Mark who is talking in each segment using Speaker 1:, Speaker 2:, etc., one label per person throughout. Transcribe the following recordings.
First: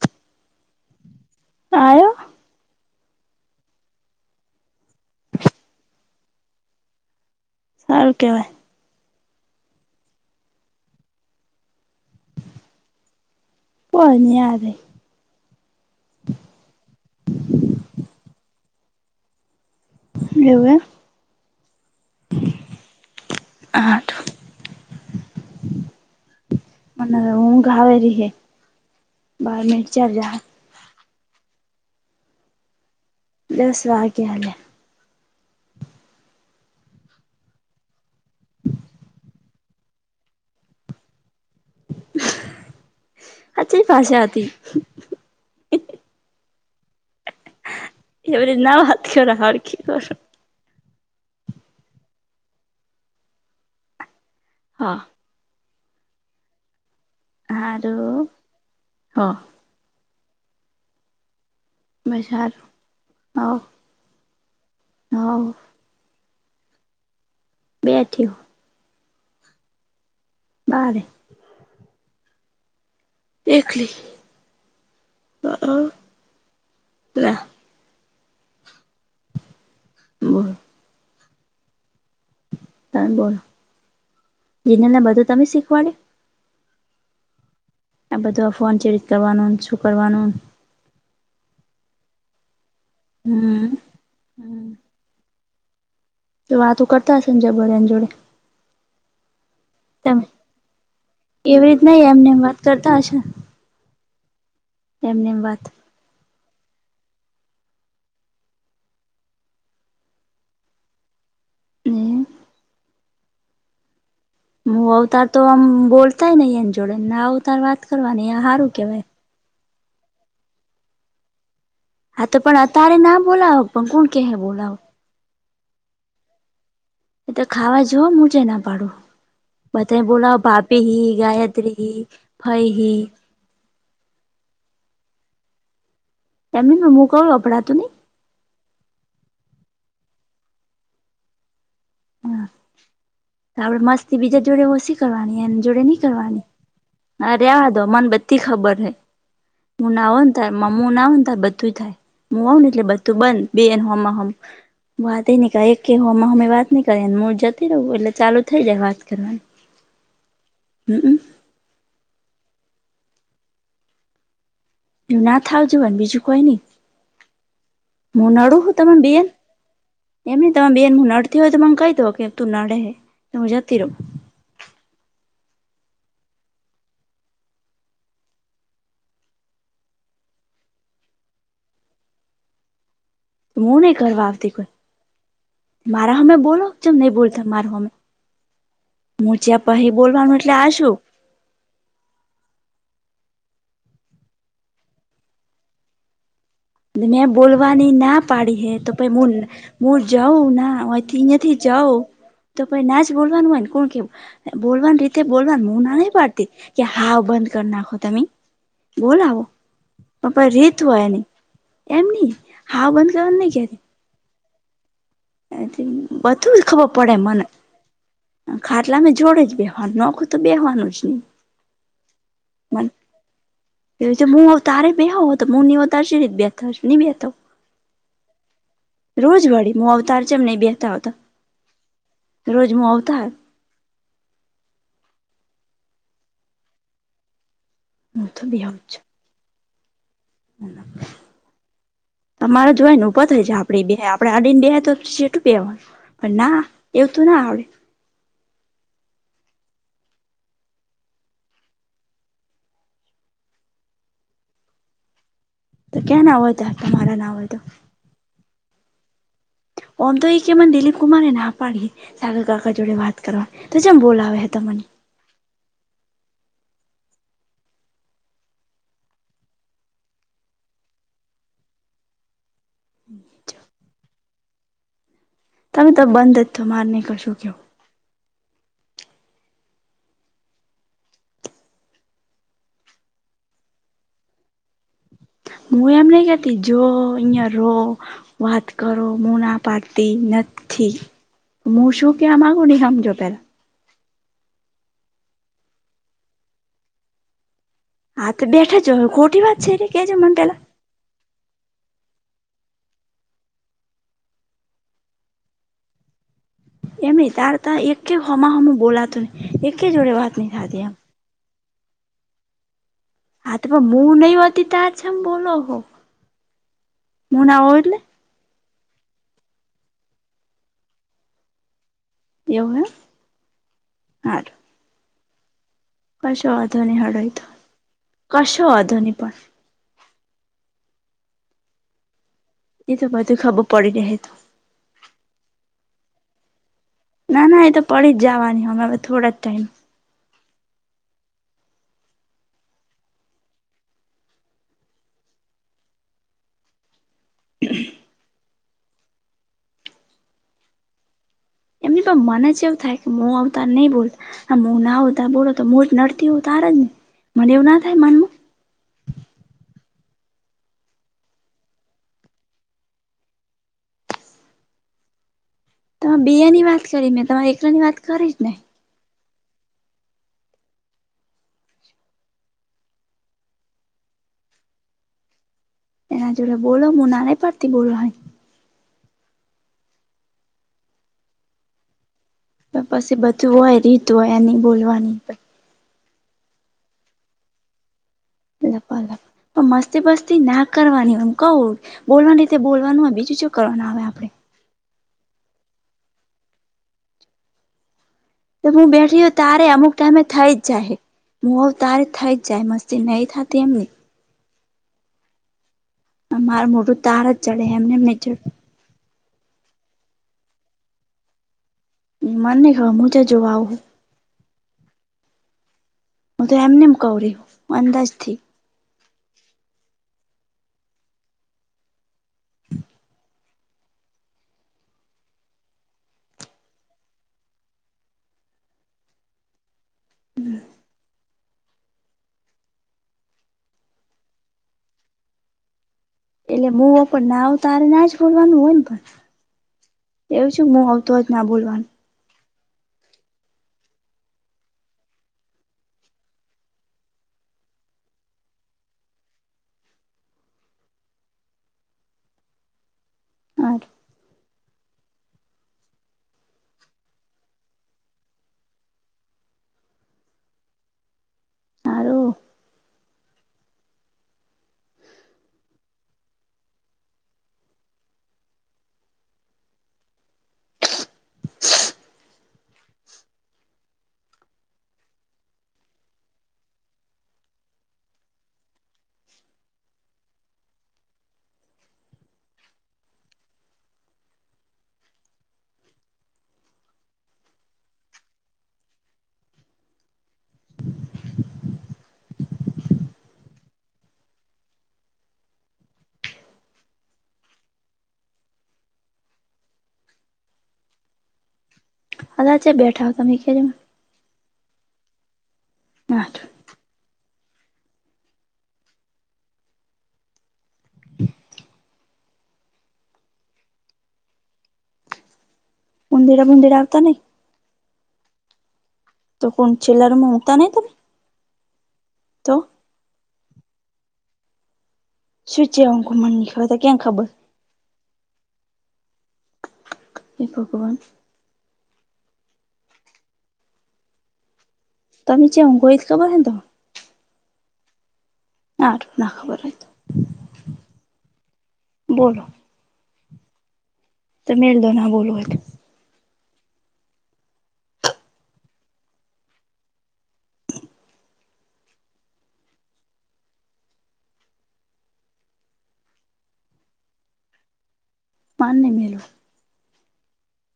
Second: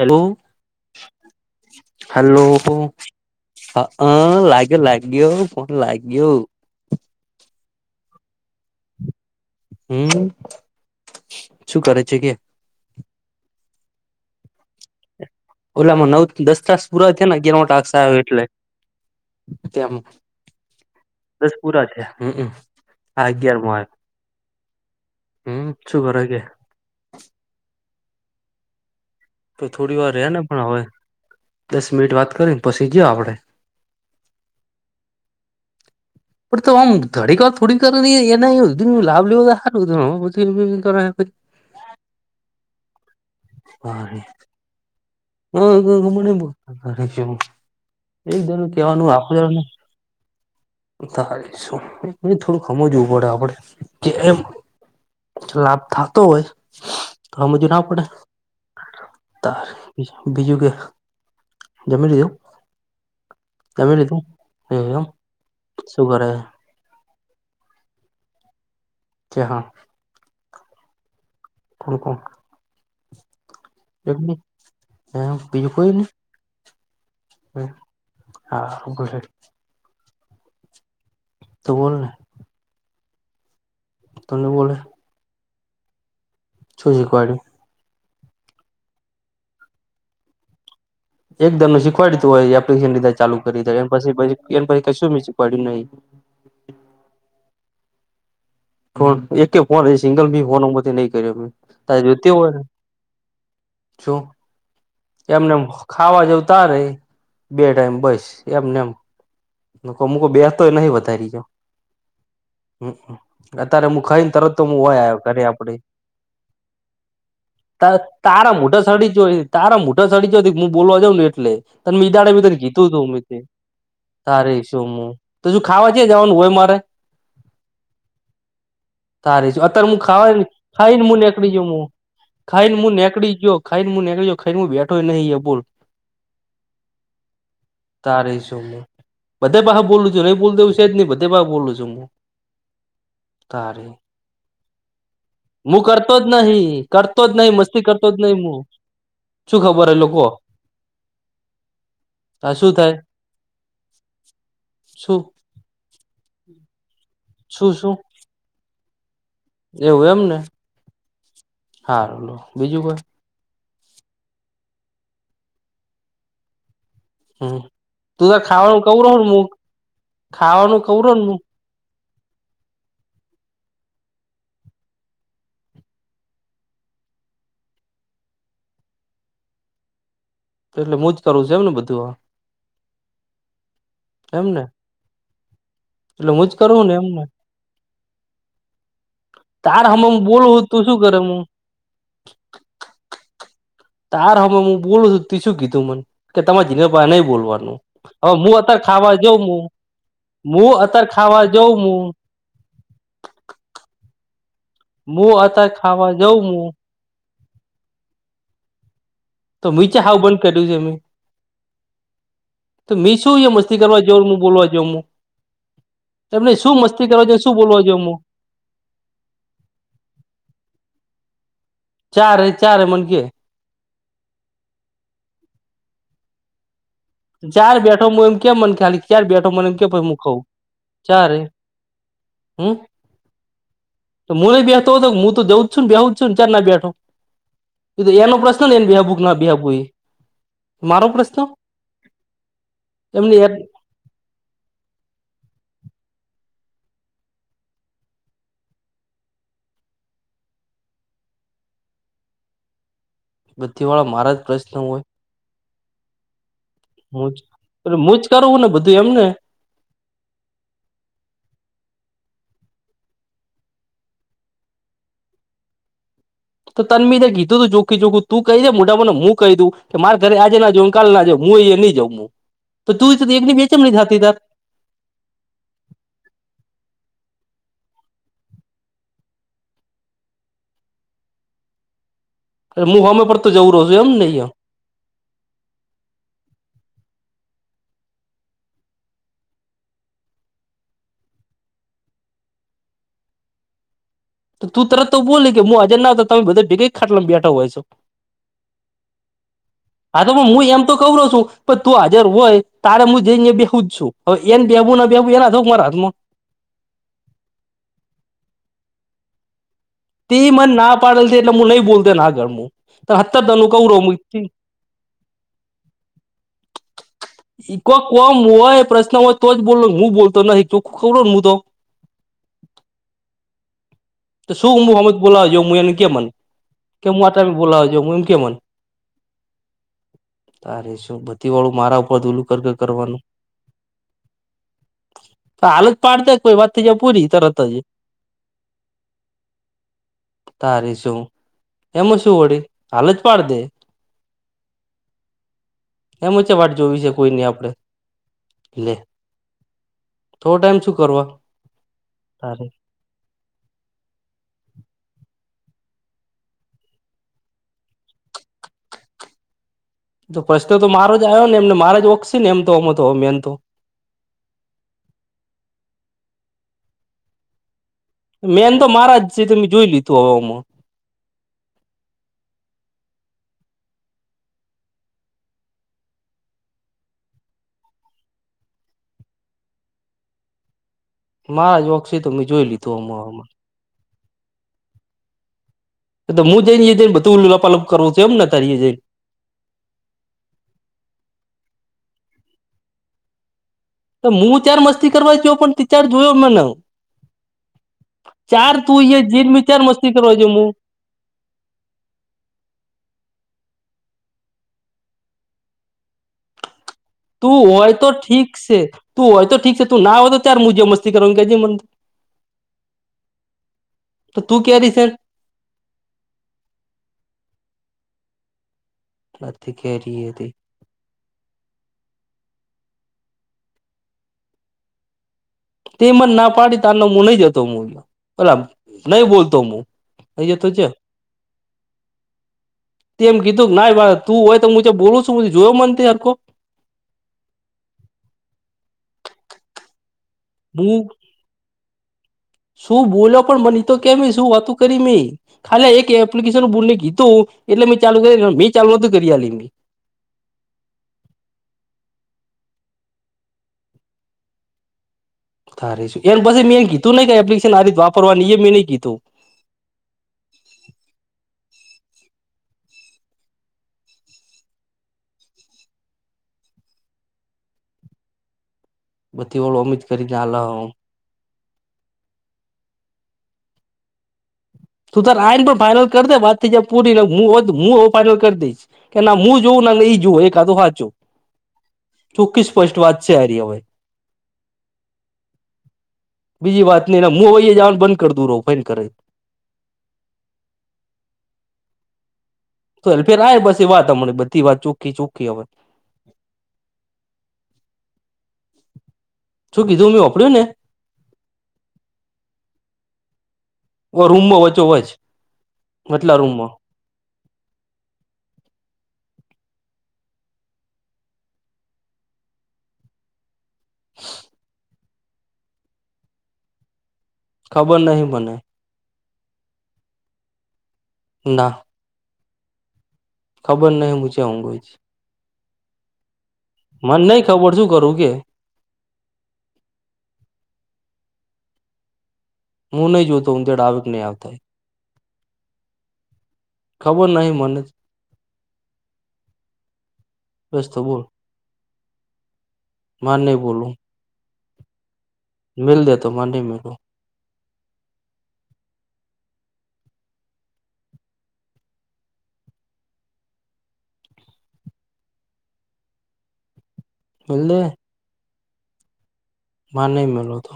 Speaker 1: Hello
Speaker 2: આયો
Speaker 1: hello હ હ લાગે લાગ્યો પણ લાગ્યો
Speaker 2: સારું કેવાય
Speaker 1: હમ્મ શું કરે છે કે
Speaker 2: પોન હે હારે
Speaker 1: ઓલામાં નવ દસ તાસ પુરા થયા ને ગ ન મોટાક્ષ આવ એટલે તેમ
Speaker 2: એવું એમ
Speaker 1: દસ પુરા છે હમ્મ આ અગિયાર મો આલે
Speaker 2: હા તો
Speaker 1: હમ્મ શું કર કેે
Speaker 2: મ હ ઊંઘ આવેરી હે બાર
Speaker 1: તો
Speaker 2: મિનિટ
Speaker 1: થોડી
Speaker 2: ચાર
Speaker 1: વાર રે
Speaker 2: જા
Speaker 1: ને પણ હવે દસ મિનિટ વાત કરીને પછી ગયો આપડે
Speaker 2: દસ વાગયા લે
Speaker 1: પણ તો આમ થડીક વાર થોડીક એના લાભ લેવ તો સારું [unintelligible] [inaudible]
Speaker 2: આછી ભાષા હતી
Speaker 1: [unintelligible] [unintelligible] તારી
Speaker 2: એવી રીત ના વાત કરો હરખી કરો
Speaker 1: શું થોડું હમજવું પડે આપડે કે એમ
Speaker 2: હા
Speaker 1: લાભ થતો હોય તો આજું ના પડે
Speaker 2: હારું હો
Speaker 1: તારી બીજું કે જમી
Speaker 2: બસ
Speaker 1: લીધું
Speaker 2: હારું હોવ
Speaker 1: જમી લીધું એવ એમ
Speaker 2: હોવ
Speaker 1: શું કરે
Speaker 2: બેઠી હુ
Speaker 1: છે, હા.
Speaker 2: બહાર.
Speaker 1: થા [unintelligible]
Speaker 2: એકલી
Speaker 1: એ, હ, બીજું કોઈ નહીં.
Speaker 2: લે.
Speaker 1: હા, બરોબર.
Speaker 2: બરાબર.
Speaker 1: તો બોલને.
Speaker 2: તો બોલો,
Speaker 1: તને બોલે
Speaker 2: તનને બધું તમે શીખવાડે.
Speaker 1: શું શીખવાડે?
Speaker 2: આ બધું આ ફોન ચેરિત કરવાનું શું કરવાનું.
Speaker 1: એકદમ ને શીખવાડ્યું. તું હોય, એપ્લિકન લીધા, ચાલુ કરી
Speaker 2: હમ
Speaker 1: એ. એ પછી કું શીખવાડય્યું નહી?
Speaker 2: તો, વાતો કરતા, સંજય બોરને જોડે.
Speaker 1: ફોન એક ફોન હ,
Speaker 2: તમે
Speaker 1: સિંગલ બી ફોન નહીં કર્યો, તો જો તે હોય ને.
Speaker 2: અઠ [unintelligible]
Speaker 1: છું, એમને ખાવા જવું. તારે બે ટાઈમ બસ, એમને એમ. અમુકો બેસતો નહીં, વધારી જા.
Speaker 2: ને
Speaker 1: હમ, અત્યારે હું ખાઈને. તરત
Speaker 2: હું
Speaker 1: હોય, આવે
Speaker 2: અવતાર તો
Speaker 1: ઘરે
Speaker 2: આમ
Speaker 1: આપડે
Speaker 2: બોલતાય નહી એની જોડે ના અવતાર વાત કરવાની આ
Speaker 1: તારા
Speaker 2: સારું
Speaker 1: મોટા
Speaker 2: કેવાય
Speaker 1: સડી જોય. તારા મોટા ચડીથી હું બોલવા જઉં ને, એટલે. તમે એ
Speaker 2: હા
Speaker 1: દાઢે
Speaker 2: તો પણ
Speaker 1: બી
Speaker 2: અતારે
Speaker 1: કીધું
Speaker 2: ના
Speaker 1: હતું,
Speaker 2: બોલાવો પણ કોણ કે હે
Speaker 1: તારે
Speaker 2: બોલાવો
Speaker 1: શું મું? [unintelligible] તો શું ખાવા જ જવાનું હોય મારે?
Speaker 2: એ તો ખાવા જઓ, મુજે ના પાડો.
Speaker 1: તારી છે. અત્યારે હું ખાવાને ખાઈ ને, હું નીકળી
Speaker 2: ગાયત્રી
Speaker 1: ગયો.
Speaker 2: હી ફઈ
Speaker 1: ખાઈને હું
Speaker 2: હી
Speaker 1: નીકળી, ઘરે બેઠો નહીં, એ બોલ.
Speaker 2: એની મું ક વપડાતું નહીં.
Speaker 1: બધા પાહે બોલું છું, નહીં બોલી દેવાનુ છે જ નહીં. બધે પાય બોલું છું હું. તારે
Speaker 2: આપણેે મસ્તી બીજા જોડે ઓછી કરવાની, એની જોડે
Speaker 1: હું
Speaker 2: નઈ
Speaker 1: કરતો જ
Speaker 2: કરવાની.
Speaker 1: નહીં કરતો
Speaker 2: હ,
Speaker 1: જ નહીં
Speaker 2: રેવા દો
Speaker 1: મસ્તી કરતો
Speaker 2: મને
Speaker 1: જ નહીં
Speaker 2: બધી.
Speaker 1: હું
Speaker 2: ખબર હે,
Speaker 1: શું ખબર
Speaker 2: હું
Speaker 1: એ
Speaker 2: ના હો
Speaker 1: લોકો
Speaker 2: થાય. મમ્મું ના હો થાય, બધું થાય. હું
Speaker 1: આ
Speaker 2: આવ ને,
Speaker 1: શું
Speaker 2: એટલે
Speaker 1: થાય
Speaker 2: બધું બંધ. બે, એ હ, હમ,
Speaker 1: શું
Speaker 2: વાત એક. કેવામાં અમે વાત નહીં કરી મું જતી
Speaker 1: શું શું
Speaker 2: રહું એટલે ચાલુ થઈ જાય વાત કરવાની
Speaker 1: એવું એમને,
Speaker 2: હમમ
Speaker 1: હા, બીજું કંઈ.
Speaker 2: ના થાવુ જોઈએ, પણ બીજું કઈ નહીં.
Speaker 1: હમ તું તાર
Speaker 2: મુનાળું
Speaker 1: ખાવાનું
Speaker 2: તમે
Speaker 1: કવરો
Speaker 2: બેન.
Speaker 1: ને મુ
Speaker 2: એમ તમે
Speaker 1: ખાવાનું
Speaker 2: બેન, હું
Speaker 1: કવરો ને મુ
Speaker 2: નડતી હોય તો મને કંઈ દો કે, તું નાડે તો જતી રહું.
Speaker 1: એટલે મુંજ કરુ છે એમ ને બધું આ.
Speaker 2: તો મુુંહ નહીં કરવા આવતી, કોઈ. મારા
Speaker 1: એટલે
Speaker 2: હામે
Speaker 1: હું જ
Speaker 2: બોલો,
Speaker 1: કરું ને
Speaker 2: ચેમ નહીં
Speaker 1: એમને
Speaker 2: બોલતા મારું. હમ. હું પહોંચ્યા
Speaker 1: તાર
Speaker 2: પહી
Speaker 1: હમે હું
Speaker 2: બોલવાનું, એટલે
Speaker 1: બોલું
Speaker 2: આ
Speaker 1: તું
Speaker 2: શું.
Speaker 1: કરે હું તાર હમે હું બોલું છું, તું શું કીધું મને? કે તરે જીને નહીં
Speaker 2: મેં
Speaker 1: બોલવાનું.
Speaker 2: બોલવાની ના
Speaker 1: હવે હું
Speaker 2: પાડી હે
Speaker 1: અત્યાર
Speaker 2: તો પહી
Speaker 1: ખાવા
Speaker 2: હું
Speaker 1: જઉં.
Speaker 2: હું જઉં ના
Speaker 1: હું
Speaker 2: અહીંથી
Speaker 1: અત્યારે. ખાવા
Speaker 2: અહીંયાથી
Speaker 1: જઉં હું.
Speaker 2: તો ના જ બોલવાનું હોયને, કોણ કે? બોલવાની રીતે
Speaker 1: હું
Speaker 2: બોલવાનું,
Speaker 1: અત્યારે
Speaker 2: હું ના
Speaker 1: ખાવા
Speaker 2: ન
Speaker 1: જઉં
Speaker 2: પાડતી
Speaker 1: હું
Speaker 2: કે, હાવ બંધ કરી નાખો તમે. બોલો, આવો
Speaker 1: તો મીચે હાવ બંધ
Speaker 2: પર
Speaker 1: કર્યું છે
Speaker 2: રીત
Speaker 1: મેં
Speaker 2: હોય નહીં. એમ નહીં, હાવ બંધ કરવાનું નઈ ક.
Speaker 1: બોલોવા જમું.
Speaker 2: બધું જ ખબર પડે
Speaker 1: જઉં
Speaker 2: મને.
Speaker 1: શું બોલવા જઉં હું
Speaker 2: ખાટલામાં જોડે જ બેવાનું નખું, તો બેહવાનું જ નહીં.
Speaker 1: ચાર રે, ચાર રે, મને કે.
Speaker 2: એવી રીતે હું તારે નહી બેતો
Speaker 1: ચાર બેઠો હું એમ કે મને ખાલી ચાર
Speaker 2: રોજ
Speaker 1: બેઠો મને
Speaker 2: વાળી
Speaker 1: એમ કે
Speaker 2: હું
Speaker 1: પછી
Speaker 2: અવતાર છે
Speaker 1: ખઉં
Speaker 2: ચેમ નહી બેતા આવતા
Speaker 1: ચારે
Speaker 2: રોજ
Speaker 1: હમ
Speaker 2: મુ આવતા હ
Speaker 1: તો મુને બેતો હો હતો હું તો જઉું જ છું બેવું છું ચાર ના બેઠો
Speaker 2: હું
Speaker 1: એનો
Speaker 2: તો
Speaker 1: પ્રશ્ન
Speaker 2: બેહુ
Speaker 1: ને
Speaker 2: જ
Speaker 1: એ
Speaker 2: છું
Speaker 1: બહાબુ ના બીહાપુ એ મારો પ્રશ્ન
Speaker 2: તમારે જોય ને ભો
Speaker 1: એમની
Speaker 2: થાય
Speaker 1: યાર
Speaker 2: આપડી બે આપડે આડીને બેય તો છેટું બેવાનું પણ ના એવું તું ના આવડે
Speaker 1: બધી વાર મારા જ પ્રશ્ન હોય
Speaker 2: તો કયા ના હોય તાર તમારા ના હોય તો
Speaker 1: હું મુંજ કરું ને બધું એમને
Speaker 2: ઓમ તો એ કેમને દિલીપ કુમારે ના પાડી સાગર કાકા જોડે વાત કરવા તો જેમ બોલાવે હે તમને
Speaker 1: [inaudible] તો તનમી કીધું જોખીખું તું કહી દે મોઢામાં હું કહીં તું કે મારે ઘરે આજે ના જોવો કાલ ના જાહું હું નહી જઉં તો તું એક બે ચેમ નહી થતી તાર
Speaker 2: તમે તો બંધ જ તો મારે નહી કશું કેવું
Speaker 1: અરે હું હમે પર તો જવું રહ છું એમ નહી અ
Speaker 2: હું એમ નહી કેતી જો અહિયાં રહો વાત કરો મુું ના પાતી નથી ઠીક મું શું ક્યા આ માંગુને એ સમજો પેલા
Speaker 1: તો તું તરત તો બોલી કે હું હાજર ના હતો તમે બધા ભેગ એક ખાટલામાં બેઠા હોય છો
Speaker 2: હા તો બેઠા જ ખોટી વાત છે કે છે
Speaker 1: હા તો
Speaker 2: મને
Speaker 1: પણ
Speaker 2: પેલા
Speaker 1: મું એમ તો કઉરો સુ પણ તું આ જર હોય તાર હું જઈ બેઉ જ છું હવે એને બેવું ના બેવું એના હાથ કે મારા હાથમા
Speaker 2: એમ તાર ત એકે હોમા હોમુ બોલાતું નઈ એ
Speaker 1: તે મન ના પાડેલ તે એટલે મું નહી બોલતો એના આગળ મું તે હત્તર
Speaker 2: હા તો
Speaker 1: દનું
Speaker 2: પણ
Speaker 1: કઉરો મું
Speaker 2: હું નહી
Speaker 1: ઈ
Speaker 2: હોતી તાર છેમ બોલો હો હું ના
Speaker 1: ઈ
Speaker 2: હોઉં
Speaker 1: કો
Speaker 2: એટલે
Speaker 1: કોમ હોય પ્રશ્ન હોય તો જ બોલુ મું બોલતો નઈ ચોખ્ખું કઉરો ન હું તો
Speaker 2: એવું એમ હારું
Speaker 1: તો શું હું હોમજ બોલવા જ્યો મું એન કે મન
Speaker 2: કશો વાંધો નહી
Speaker 1: કે
Speaker 2: હળો
Speaker 1: મું
Speaker 2: એ તો
Speaker 1: આટલા બોલવા જ્યો હું કે મન
Speaker 2: કશો વાંધો નહી પણ
Speaker 1: તારે શું બધી વાળું મારા ઉપર ધુલુ
Speaker 2: એ તો બધું ખબર પડી જહે તો
Speaker 1: હાલ જ પાડદે કોઈ વાત થઈ જાય પૂરી
Speaker 2: ના
Speaker 1: તરત
Speaker 2: ના એ તો પડી જ જવાની હવે અવે થોડા જ ટાઈમ
Speaker 1: તારી શું એમાં શું વળી હાલ જ પાડ દે એમા ચ વાટ જોવી સ કોઈ નહી આપડે લે થોડો ટાઈમ શું કરવા
Speaker 2: એમની પણ મને
Speaker 1: તારે
Speaker 2: ચેવું થાય મું આવું તાર નહી બોલું હ મું ના આવું તાર બો બોલો તો મું જ નડતી હોઉ તાર જ ને મને એવું ના થાય મનમાં
Speaker 1: તો પ્રશ્ન તો મારો જ આયો ને એમને મારે જ વોક સ ન એમ તો હમ તો મેન તો [inaudible]
Speaker 2: તમ બે ની વાત કરી મેં તો તમાર એકલા ની વાત કરી જ નહી
Speaker 1: મેન તો મારા જ છે ત મેં જોઈ લીધું હવ ઓમા
Speaker 2: એના જોડે બોલો મુ ના નઈ પડતી બોલવાની
Speaker 1: માર જો
Speaker 2: તો પસી બચ્યું હોય રીત હોય એની બોલવાની
Speaker 1: તો મું જઈન ઈ જને બધું લપાલપ કરવું છે એમ ને તારી જઈને
Speaker 2: લપાલપ પણ મસ્તી બસ્તી ના કરવાની એમ કવ બોલવાની રીતે બોલવાનું હોય બીજું ચો કરવાનું આવે આપડે
Speaker 1: નથી કરવા જ્યો પણ તી ચાર જોયો મન
Speaker 2: તો હું બેઠી તારે અમુક ટાઈમે
Speaker 1: કરવા જો
Speaker 2: થઈ જ
Speaker 1: હું
Speaker 2: જાય મો તારી થઈ જ જાય મસ્તી નહી થતી એમ ની તમ માર મોઢૂ
Speaker 1: તું હોય તો ઠીક સે તું હોય તો ઠીક સે તું ના હો તો તાર મુ જે મસ્તી કરવાનું કેજે મન
Speaker 2: મને ખબર મુ ચો જોવા આવું હુ
Speaker 1: તો તું કેરીસે
Speaker 2: હું તો એમ નેમ કઉરી હું અંદાજ થી
Speaker 1: પ્રતિકેેરી હતી
Speaker 2: હ [inaudible]
Speaker 1: તે મન ના પાડી તારનો મું નહી જતો મું ઓલા નહી બોલતો હું અયાતો જા તે એમ કીધું કે નાય વાદ તું હોય તો મું જે બોલું છું જોયો મન અત્યા
Speaker 2: એટલે મું પણ નાવ તારે ના જ બોલવાનું હોયન પણ એવું છું મું
Speaker 1: હું
Speaker 2: આવતો જ ના બોલવાનું
Speaker 1: શું બોલો પણ મને તો કેમે શું વાતું કરી મે ખાલી એક એપ્લિકેશન બોને કીધું એટલે મે ચાલુ કરી મેં ચાલુ નતી કરી આલી
Speaker 2: હારું
Speaker 1: થારે સુ એ પછી મેં કીધું નઈ એપ્લિકેશન આ રીત વાપરવાની એ મેં નહી કીધું [inaudible]
Speaker 2: હારું
Speaker 1: બધ્ધી ઓલો અમીત કરી ગ્યા આ લવ [inaudible] તુ તાર આઈન પણ ફાઈનલ કરી દે વાત થય જાય પૂરી હું હોત હું હવે ફાઈનલ કરી દઈશ કે ના હું જોવુ ના ઈ જુએ એ કા તો હચ્ચો ચોખ્ખી સ્પષ્ટ વાત છે હારી હવે બીજી વાત નઈ મું હવે ઈ જવાનુ બંધ કરદુ રોફઈ કરે તુ અલ ફેર આય બસ એ વાત હમને બધી વાત ચોખ્ખી ચોખ્ખી હવે [inaudible] શું કીધુ મેં હોભડ્યુને ને
Speaker 2: અલા ચ્ય બેઠા હો તમે એ કેજો
Speaker 1: રૂમમાં વચો વચ વાટલા
Speaker 2: હારું.
Speaker 1: રૂમમાં [inaudible]
Speaker 2: ઉંડેડા બુંદેડા એ આવતા નહી
Speaker 1: ખબર નહિ મને
Speaker 2: તો કોન છેલ્લા રૂમમા ઊંઘતા નહી તમે
Speaker 1: ના
Speaker 2: તો
Speaker 1: ખબર નહી મુ ચ્યોં ઊંઘું એજ
Speaker 2: સૂ ચ્યોં ઊંઘું મની
Speaker 1: મને નહી ખબર શું કરું કે
Speaker 2: એ ભગવાન
Speaker 1: હું નહી જોતો ઊંધેડા આવેક નહી આવતા
Speaker 2: તમે ચ્યા ઊંઘો એત ખબર હેન તમન
Speaker 1: ખબર નહી મનેજ
Speaker 2: હારુ ના ખબર હોય ત
Speaker 1: બસ તો બોલ
Speaker 2: બોલો
Speaker 1: માર નહી બોલવુ
Speaker 2: તો મેલ દો ના બોલવુ હોય તો
Speaker 1: મેલ દે તે માર નહી મેલુ મેલ દે
Speaker 2: માર નહી મેલ વાનો
Speaker 1: માર નહી મેલો તો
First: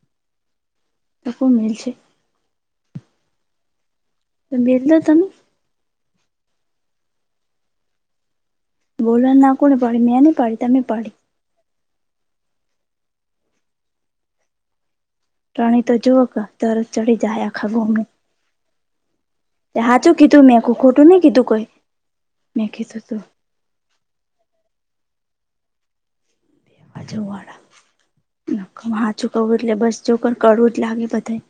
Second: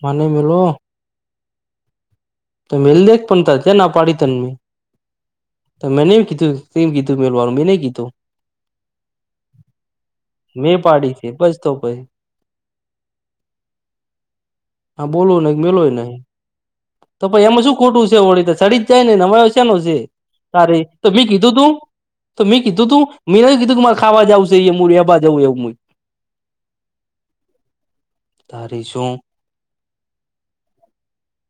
Speaker 1: માર નઈ મેલોઓ
Speaker 2: તો કોન મેલશે
Speaker 1: તો મેલદેત પન તા તન ક્યાં ના પાડી તન
Speaker 2: તો
Speaker 1: મી
Speaker 2: મેલ દો તમે
Speaker 1: તો મેને તી કીધુ મેલવાનુ મે નઇ કીધુ
Speaker 2: બોલવાન ના કોને પાડી મે ની પાડી તમે પાડી
Speaker 1: હ બોલો નય
Speaker 2: ત્રણેય
Speaker 1: મેલોય
Speaker 2: તો
Speaker 1: નહી
Speaker 2: જોવો કે તરત ચડી
Speaker 1: તો પહી
Speaker 2: જાય
Speaker 1: એમા
Speaker 2: આખા
Speaker 1: શું ખોટુ
Speaker 2: ગોમને
Speaker 1: છે, વળી તો સડી જાય ને [unintelligible] સેનુ સે
Speaker 2: હાચું કીધું મેં
Speaker 1: તારે તો
Speaker 2: ખોટું નહી
Speaker 1: મે
Speaker 2: કીધું
Speaker 1: કીધુ
Speaker 2: કઈ
Speaker 1: તુ તો મી
Speaker 2: મેં
Speaker 1: કીધુ તુ
Speaker 2: કીધું તું
Speaker 1: મે નથી કીધુ કે મારે ખાવા જાવુ સે એ મુડીયાબા જવુ એવુ મૂય
Speaker 2: બાજુવાળા.
Speaker 1: તારી શું
Speaker 2: હાચુ કવ એટલે બસ જોક કડવું જ લાગે બધાને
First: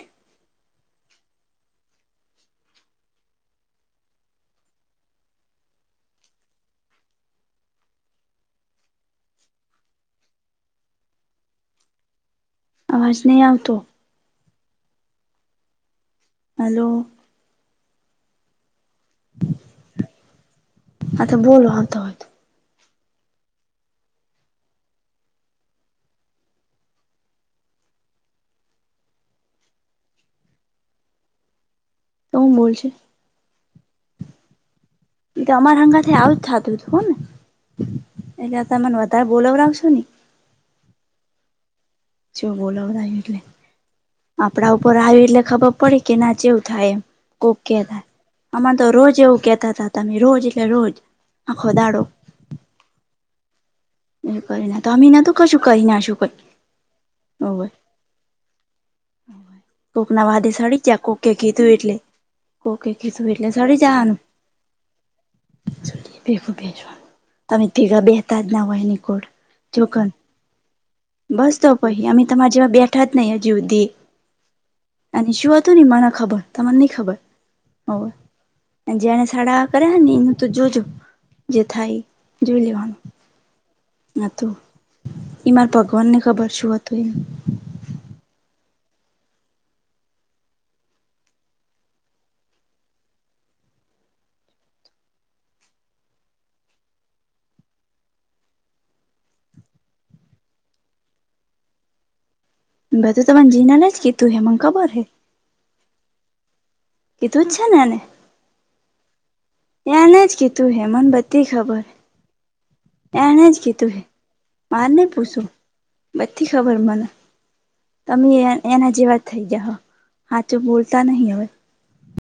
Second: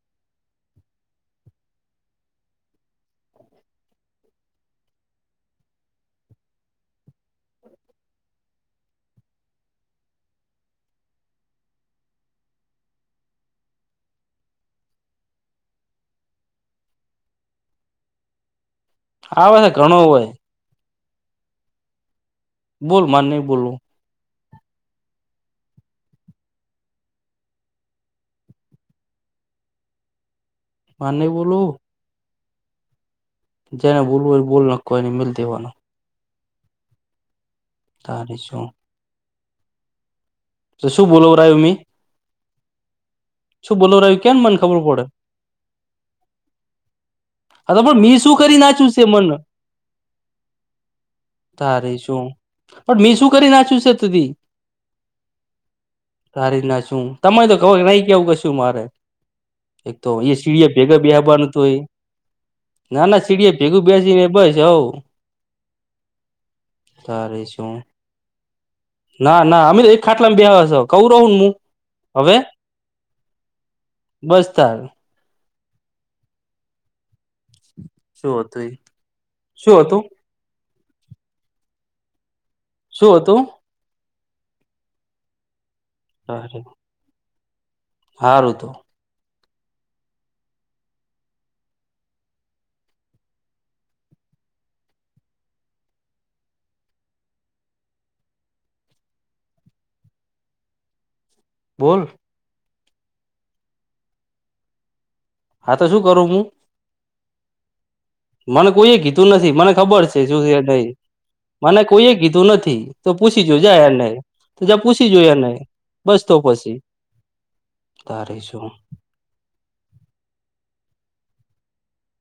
Speaker 2: અવાજ નહી આવતો હાલો.
Speaker 1: આવે હે ઘણો હોય
Speaker 2: હતો બોલો હતો હતો
Speaker 1: બોલ માર નહી બોલવુ હા નહી બોલુ
Speaker 2: તો હુ બોલશે
Speaker 1: જેને બોલવુ હોય એ બોલો
Speaker 2: તે અમાર હંગાથે આવુ જ થાતુ હતું હોને
Speaker 1: તારી
Speaker 2: એટલે
Speaker 1: શું
Speaker 2: તમાર વધારે બોલાવ રાવશો ની
Speaker 1: તો શું બોલવ રાયો મી?
Speaker 2: જો બોલવ રાયુ
Speaker 1: શું બોલવ રાયુ?
Speaker 2: આપડા ઉપર આયુ એટલે ખબર પડી કે ના જેવું થાય એમ કોક
Speaker 1: હા
Speaker 2: કે
Speaker 1: તો પણ
Speaker 2: તારે
Speaker 1: મેં શું કરી
Speaker 2: અમારે તો
Speaker 1: નાખ્યું છે
Speaker 2: રોજ
Speaker 1: મન
Speaker 2: એવું કેતાતા તમે રોજ એટલે રોજ આખો
Speaker 1: તારે
Speaker 2: દાડો
Speaker 1: શું પણ મી શું કરી નાખ્યું સે? અત્યાર સુધી
Speaker 2: એ કરીને તો અમે નતું કશું કરી નાશું કઈ
Speaker 1: તારીના શું તમે
Speaker 2: હોવે
Speaker 1: કવો નય કેવું કશું મારે એક
Speaker 2: કોક
Speaker 1: તો
Speaker 2: ના
Speaker 1: એ
Speaker 2: વાદે
Speaker 1: સીડીએ
Speaker 2: સડી જા
Speaker 1: ભેગા
Speaker 2: કોકે
Speaker 1: બેબાનું હતું
Speaker 2: કીધું
Speaker 1: એ
Speaker 2: એટલે કોકે
Speaker 1: નાના
Speaker 2: કીધું
Speaker 1: સીડીએ ભેગું બેસીને બસ હવ
Speaker 2: ભેગુ બેહી જવાનું
Speaker 1: તારે
Speaker 2: તમે
Speaker 1: શું
Speaker 2: ભેગા બેહતા જ ના વાહની કોડ
Speaker 1: ના ના અમે એક
Speaker 2: ચોકન
Speaker 1: ખાટલામાં બેહવા છો કઉ રહું હું
Speaker 2: બસ તો પહી અમે
Speaker 1: હવે
Speaker 2: તમાર જેવા બેઠા જ નય હજી હુધી
Speaker 1: બસ તાર
Speaker 2: અને શું હતું ને ઈ મને ખબર તમન ની ખબર હોવ
Speaker 1: શું હતું એ
Speaker 2: અને જેને સડાહા
Speaker 1: શું
Speaker 2: કર્યા હે
Speaker 1: હતું
Speaker 2: ને એનું તો જોજો જે થાય ઈ
Speaker 1: શું હતું?
Speaker 2: હતું ઈ માર ભગવાનને ખબર શું હતું એમ
Speaker 1: હારું તો બોલ.
Speaker 2: બધું તમારી જીનાને જ કીધું હે મને ખબર હે
Speaker 1: હા તો શું કરું હું?
Speaker 2: કીધું જ છે ને એને?
Speaker 1: મને કોઈએ કીધું નથી મને ખબર છે
Speaker 2: એને જ
Speaker 1: શું છે
Speaker 2: કીધું હે
Speaker 1: નઈ
Speaker 2: મને બધી
Speaker 1: મને
Speaker 2: ખબર
Speaker 1: કોઈએ કીધું નથી
Speaker 2: એને
Speaker 1: પૂછી
Speaker 2: જ
Speaker 1: જોજે
Speaker 2: કીધું હે
Speaker 1: આયનને તો જા
Speaker 2: માર નઈ
Speaker 1: પૂછી જોય
Speaker 2: પૂછું
Speaker 1: એને બસ તો
Speaker 2: બધી
Speaker 1: પછી
Speaker 2: ખબર મને તમે
Speaker 1: તારે
Speaker 2: એન
Speaker 1: શું
Speaker 2: એના જેવા થઈ જાહો હાચુ બોલ તા નહી હવે